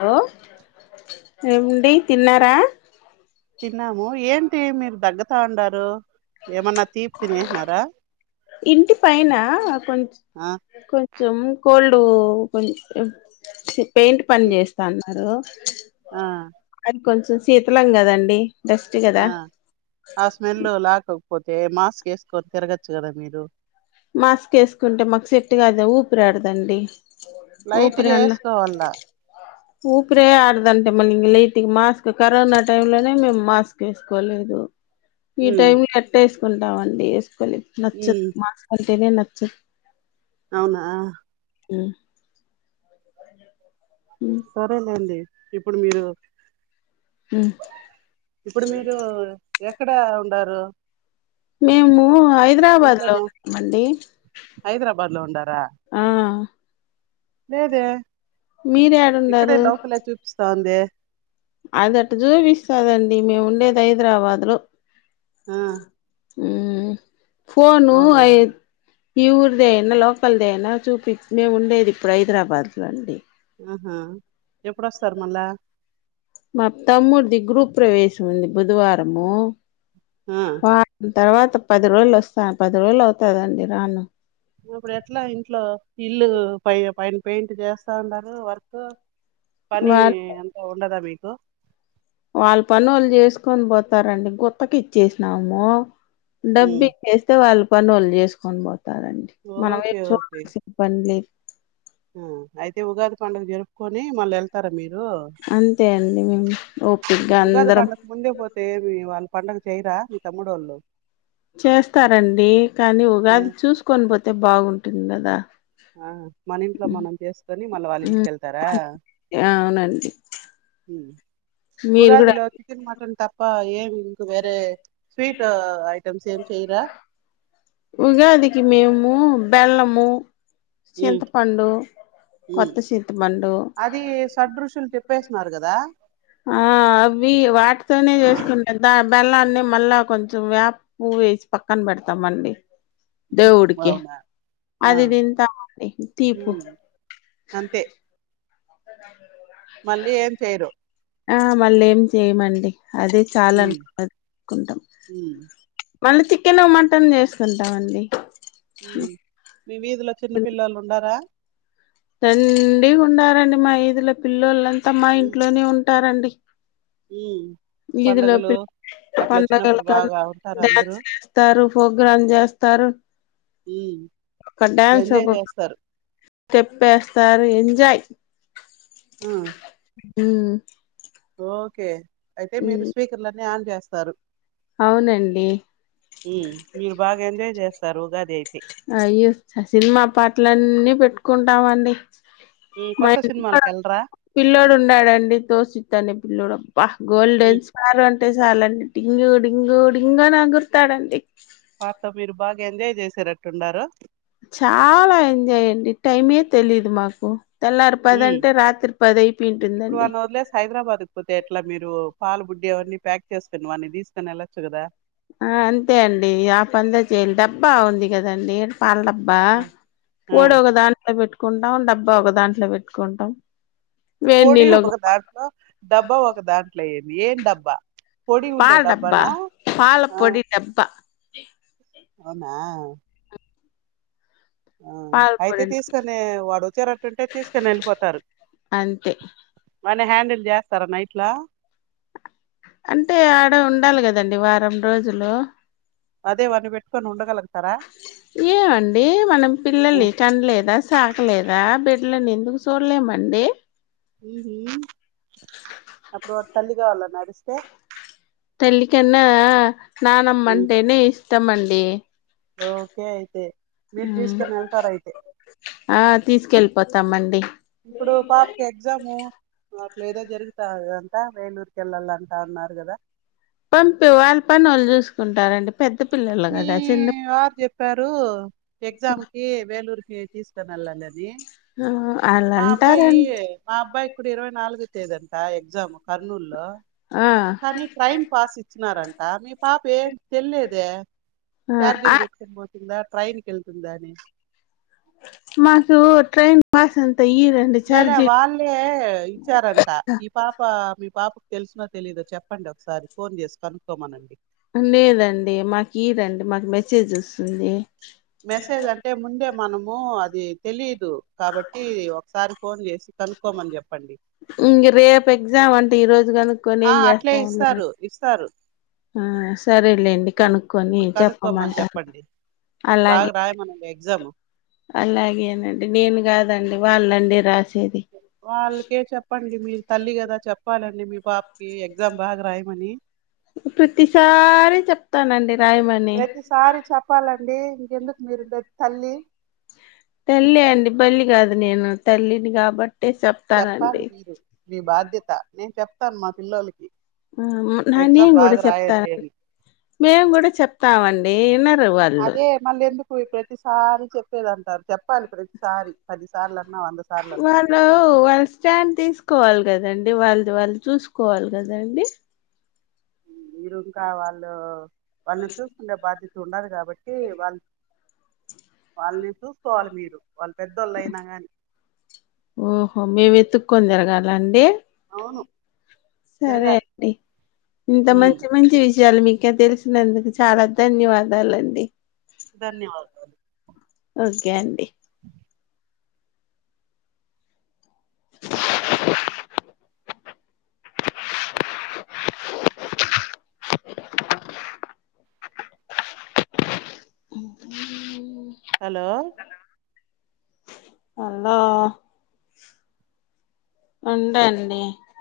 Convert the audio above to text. Hello ఎమ్ డి తిన్నారా తిన్నాము ఏంటి మీరు దగ్గతా ఉండారు ఏమన్నా తీపి తినేసినారా ఇంటి పైన కొంచ్ ఆ కొంచెం కోల్డ్ కొం పెయింట్ పని ఇ- చేస్తాన్నారు ఆ కొంచెం శీతలం కదండి డస్ట్ కదా ఆ ఆ స్మెల్ లాక్ అవు పోతే మాస్క్ ఎసుకొని తిరగచ్చు కదా మీరు మాస్క్ ఎసుకుంటే మాకు సేట్టు కాదు ఊపిరాడదండి లైట్గా ఎసుకోవుండా ఊపిరే ఆడదంటే మళ్ళీ ఇంగ లైట్ మాస్క్ కరోనా టైం లోనే మేము మాస్క్ ఎసుకోలేదు ఈ ఉమ్ టైమ్ కటైసు కుంటామండి ఎస్ నచ్చదు ఉమ్ మాస్క్ కంటేనే న చ అవునా ఉ సరేలేండి ఇప్పుడు మీరు ఇప్పుడు మీరు ఎక్కడ ఉండారు మేము హైదరాబాద్ లో ఇంట్లోనే న్నమండి హైదరాబాద్ లో ఉండా ఆ లేేదే ఇక్కడే మీరేడుండారు లోకలే చూపిస్తాంది అదట్టా చూపిస్తదండి మేము ఉండేది హైదరాబాద్ లో ఆ ఉహ్ ఫోను అవునా ఐ ఈ ఊరిదేనా లోకల్దేనా చూపి మేము ఉండేది ఇప్పుడు హైదరాబాద్ లో అండి ఆహా ఎప్పుడోస్తారు మళ్ళా మా తమ్ముడిది గ్రూప్రవేశం ఉంది బుదవారము ఆ వ తర్వాత పది రోజులు వస్త పది రోజులు అవుతదండి రాను త ఇప్పుడు ఎట్ల ఇంట్లో ఇల్లు పై పైన పెయింట్ చేస్తాఉండారు వర్క్ పని ఎంత ఉండద మీకు కు వాళ్ళు పనోళ్లు చేసుకొని పోతారండి గుత్తకి ఇచ్చేసినాము ఉమ్. డబ్బిగే స్తే వాళ్ళు పనొలు చేసుకొని పో తారండి మనం ఓకే ఏం ఓకే చూడాల్సిన పని లేదు ఆ అయితే ఉగాది పండుగ జరుపుకొని మళ్ళీ ఎళ్తారా మీరు అంతే అండి మేము ఓపికగా ఉగాది అందరం పండుగ ముందే పోతే ఏమి వాళ్ళు పండుగ చేయరా మీ తమ్ముడోళ్ళు చేస్తారండి కానీ ఆ ఉగాది చూసుకొని పోతే బాగుంటుంది టి కదా ఆ మన ఇంట్లో హ్మ్. మనం చేసుకొని మళ్ళ వాళ్ళ ఇంటికి హ్మ్. వెళ్తారా అవునండి మీరు కూడా ఉగాదిలో చికెన్ మటన్ త ప ఏం వేరె స్వీట్ ఐటమ్స్ ఏం చేయరా ఉగాదికి మేము బెల్లము ఉమ్, చింతపండు ఉమ్. కొత్త చింతపండు న్నారు కదా ఆ అవి వాటితోనే చేసుకుంటాం దా బెల్లాన్ని మళ్ళా కొంచెం వేపు వేసి పక్కన పెడతాం అండి దేవుడ్కి అవునా ఆ అదిదింత తీపు హ్మ్ అంతే మళ్ళీ ఏం చెయరు ఆ మళ్ళ ఏం చేయమండి అదే చాలా హ్మ్ అనుకు అనుకుంటాం హ్మ్ మళ్ళీ చికెన్ మటన్ చేసుకుంటాండి అ మీ వీధిలో చిన్న పిల్లలు ఉండారా దండిగా ఉండారండి మా ఇదుల పిల్లొలు మా ఇంట్లోనే ఉ ట్ట రండి ఉ వీధిలో పిల్ల వచ్చినప్పుడు పండగలకు బాగా ఉంటారు అందరూ డ్యాన్స్ చేస్తారు ప్రోగ్రామ్ చేస్తారు హ్మ్ ఒక డ్యాన్స్ ఎంజాయ్ ఒక చేస్తారు పస్తారు ఎంజయ్ ఆ ఉ ఓకే అయితే మీరు స్పీకర్లన్నీ ఆన్ చేస్తారు అవునండి మీరు బాగా ఎంజాయ్ చేస్తారు ఉగాది అయితే అయ్యో స- సినిమా పాటలన్నీ పెట్టుకుంటామండి హ్మ్ మ కొత్త సినిమాలకు వెళ్ళరా పిల్లడు ఉన్నాడండి కౌశిక్ అనే పిల్లుడుబ్ పహ్ గోల్డెన్ హ్మ్ స్పార్ అంటే చాలండి డింగు డింగు డింగ అని ఎగురుతాడండి పాతో మీరు బాగా ఎంజాయ్ చేసేరట్టున్నారు చాలా ఎంజాయ్ అండి టైమే తెలీదు మాకు తెల్లారు హ్మ్ పదంటే రాత్రి పదయిపోంటుందండి అట్లా మీరు పాల బుడ్డి అవన్నీ ప్యాక్ చేసుకొని వాని తీసుకొని వెళ్లచ్చు కదా ఆ అంతే అండి ఆ పందా చేయాలి బ్బా ఉంది గదా నేట్ పాలడబ్బా ఆ ఆ పడి ఒక దాంట్లో పెట్టు పెట్టుకుంటాం డబ్బా ఒక దాంట్లో పెట్టుకుంటాం వేడి పొడి నీళ్ళు ఒక దాంట్లో డబ్బా ఒక దాంట్లోయం ఏ డబ్బా పొడి ఉండే పాల డబ్బా డబ్బానా పాల ఆ పొడి డబ్బా అవునా ఆ పాల అయితే పొడి తీసుకొని వాడుొచ్చారట్టుంటే తీసుకని వెళ్ళిపోతారు అంతే మన హ్యాండిల్ చేస్ సారే నైట్లా అంటే ఆడ ఉండాలి కదండి వారం రోజులు అదే వాని పెట్టుకొని ఉండగలుగుతారా ఏమండి మనం పిల్లల్ని ఉమ్, కం లేదా సాక లేదా బెడ్ ఎందుకు చూడలే మండే మ్ అప్పుడు తల్లి కావాల నడిస్తే తల్లి కన్నా ఉమ్, నానమ్మంటేనే ఇష్టమండి ఓకే అయితే మీరు తీసుకుని వెళ్తార అయితే కొత్తమ్మండి ఇప్పుడు పాపకి ఎగ్జాము అట్లా ఏదో జరుగుతాంతా వేలూరుకి వెళ్ళాలంటా ఉన్నారు కదా పంపి వాళ్ళ పను వాళ్ళు చూసుకుంటారండి పెద్ద పిల్లలు మీ కదా చిన్న వారు చెప్పారు ఎగ్జామ్ కి వేలూరుకిి తీసుకు త నల్లంగ అది వాళ్ళు మా అబ్బాయి అంటారండి మా అబ్బాయిక్కుడ ఇరవై నాలుగు తేదంతా ఎగ్జాము ఆ కానీ ట్రైన్ పాస్ ఇచ్చ్నారంట మీ పాప ఏం తెల్లేదే ఆ చార్జీలు పెట్ట్కొని పోతుందా. ట్రైన్ కెళ్తుందాని మాకు ట్రైన్ పాసు లే లే వాల్లే ఇచ్చారంటా ఈ పాప మీ పాప్ తెలుస్నో తెలీదో చెప్పండి ఒకసారి ఫోన్ చేసి కనుక్కోమనండి. అలేదండి మాకు ఈరండి మాకు మెసేజ్ వస్సుంది. మెసేజ్ అంటే ముందే మనము అది తెలిద్. దు కాబట్టి ఒకసారి ఫోన్ చేసి కనుక్కొమని చెప్పండి. జు కనుక్కొని ఆ ఎం అట్లే జేస్తాం అందరం. ఇస్తారు ఇస్తారు ఆ సరేలేండి కనుక్కొని ఇప్పుడు కనుక్కోమని చెప్పమంటాను, చెప్పండి బాగా అలాగే రాయమనండి ఎగ్జామ్ అలాగేనండి నేను కాదండి. ఇవాళ్ళండి రాస్ వాళ్ళకే చెప్పండి మీ తల్లి కదా చెప్పాలండి మీ పాప్కి ఎగ్జామ్ బాగా రాయమని ప్రతిసారి చెప్తానండి రాయమని ప్రతిసారి చెప్పాలండి ఇంకెందుకు మీరు ద తల్లె అండి బళ్ళి కాద్ నేను తల్లిని కాబ చెప్పాలి మీరు మీ బాధ్య త నేను చెప్తాను మా పిల్లోల్లకి హ నా నేం కూడా చెప్తా, అని మేం గుడా చెప్తామండి. ఏనర్ అదే మళ్ళెందు కుయ్ ప్రతిసారి చెప్పేది అంటారు చెప్ సార్లు అన్నా వాళ్ళు వాళ్ళ స్టాండ్ తీసుకోవాల్ కదం. డి వాళ్ళద్ వాళ్ళు చూసుకోవాలి కదండి. మీరు ఇంకా వాళ్ళు వాళ్ళన్ చూసుకుండే బాధ్య చు ఉండాది గ బట్టి వాళ్ళ్ వాళ్ళ్ని చూసుకోవాలి మీరు వాళ్ళు పెద్దోళ్ళైన కాని కొ తిరిగలండి అవును సరే తిరగాలి అండి ఇంత మంచి మంచి విషయాలు మీకు ఇంకా తెలిసినందుకు చాలా ధన్యవాదాలండి ధన్యవాదాలు ఓకే అండి హలో హలో ఉంటాండి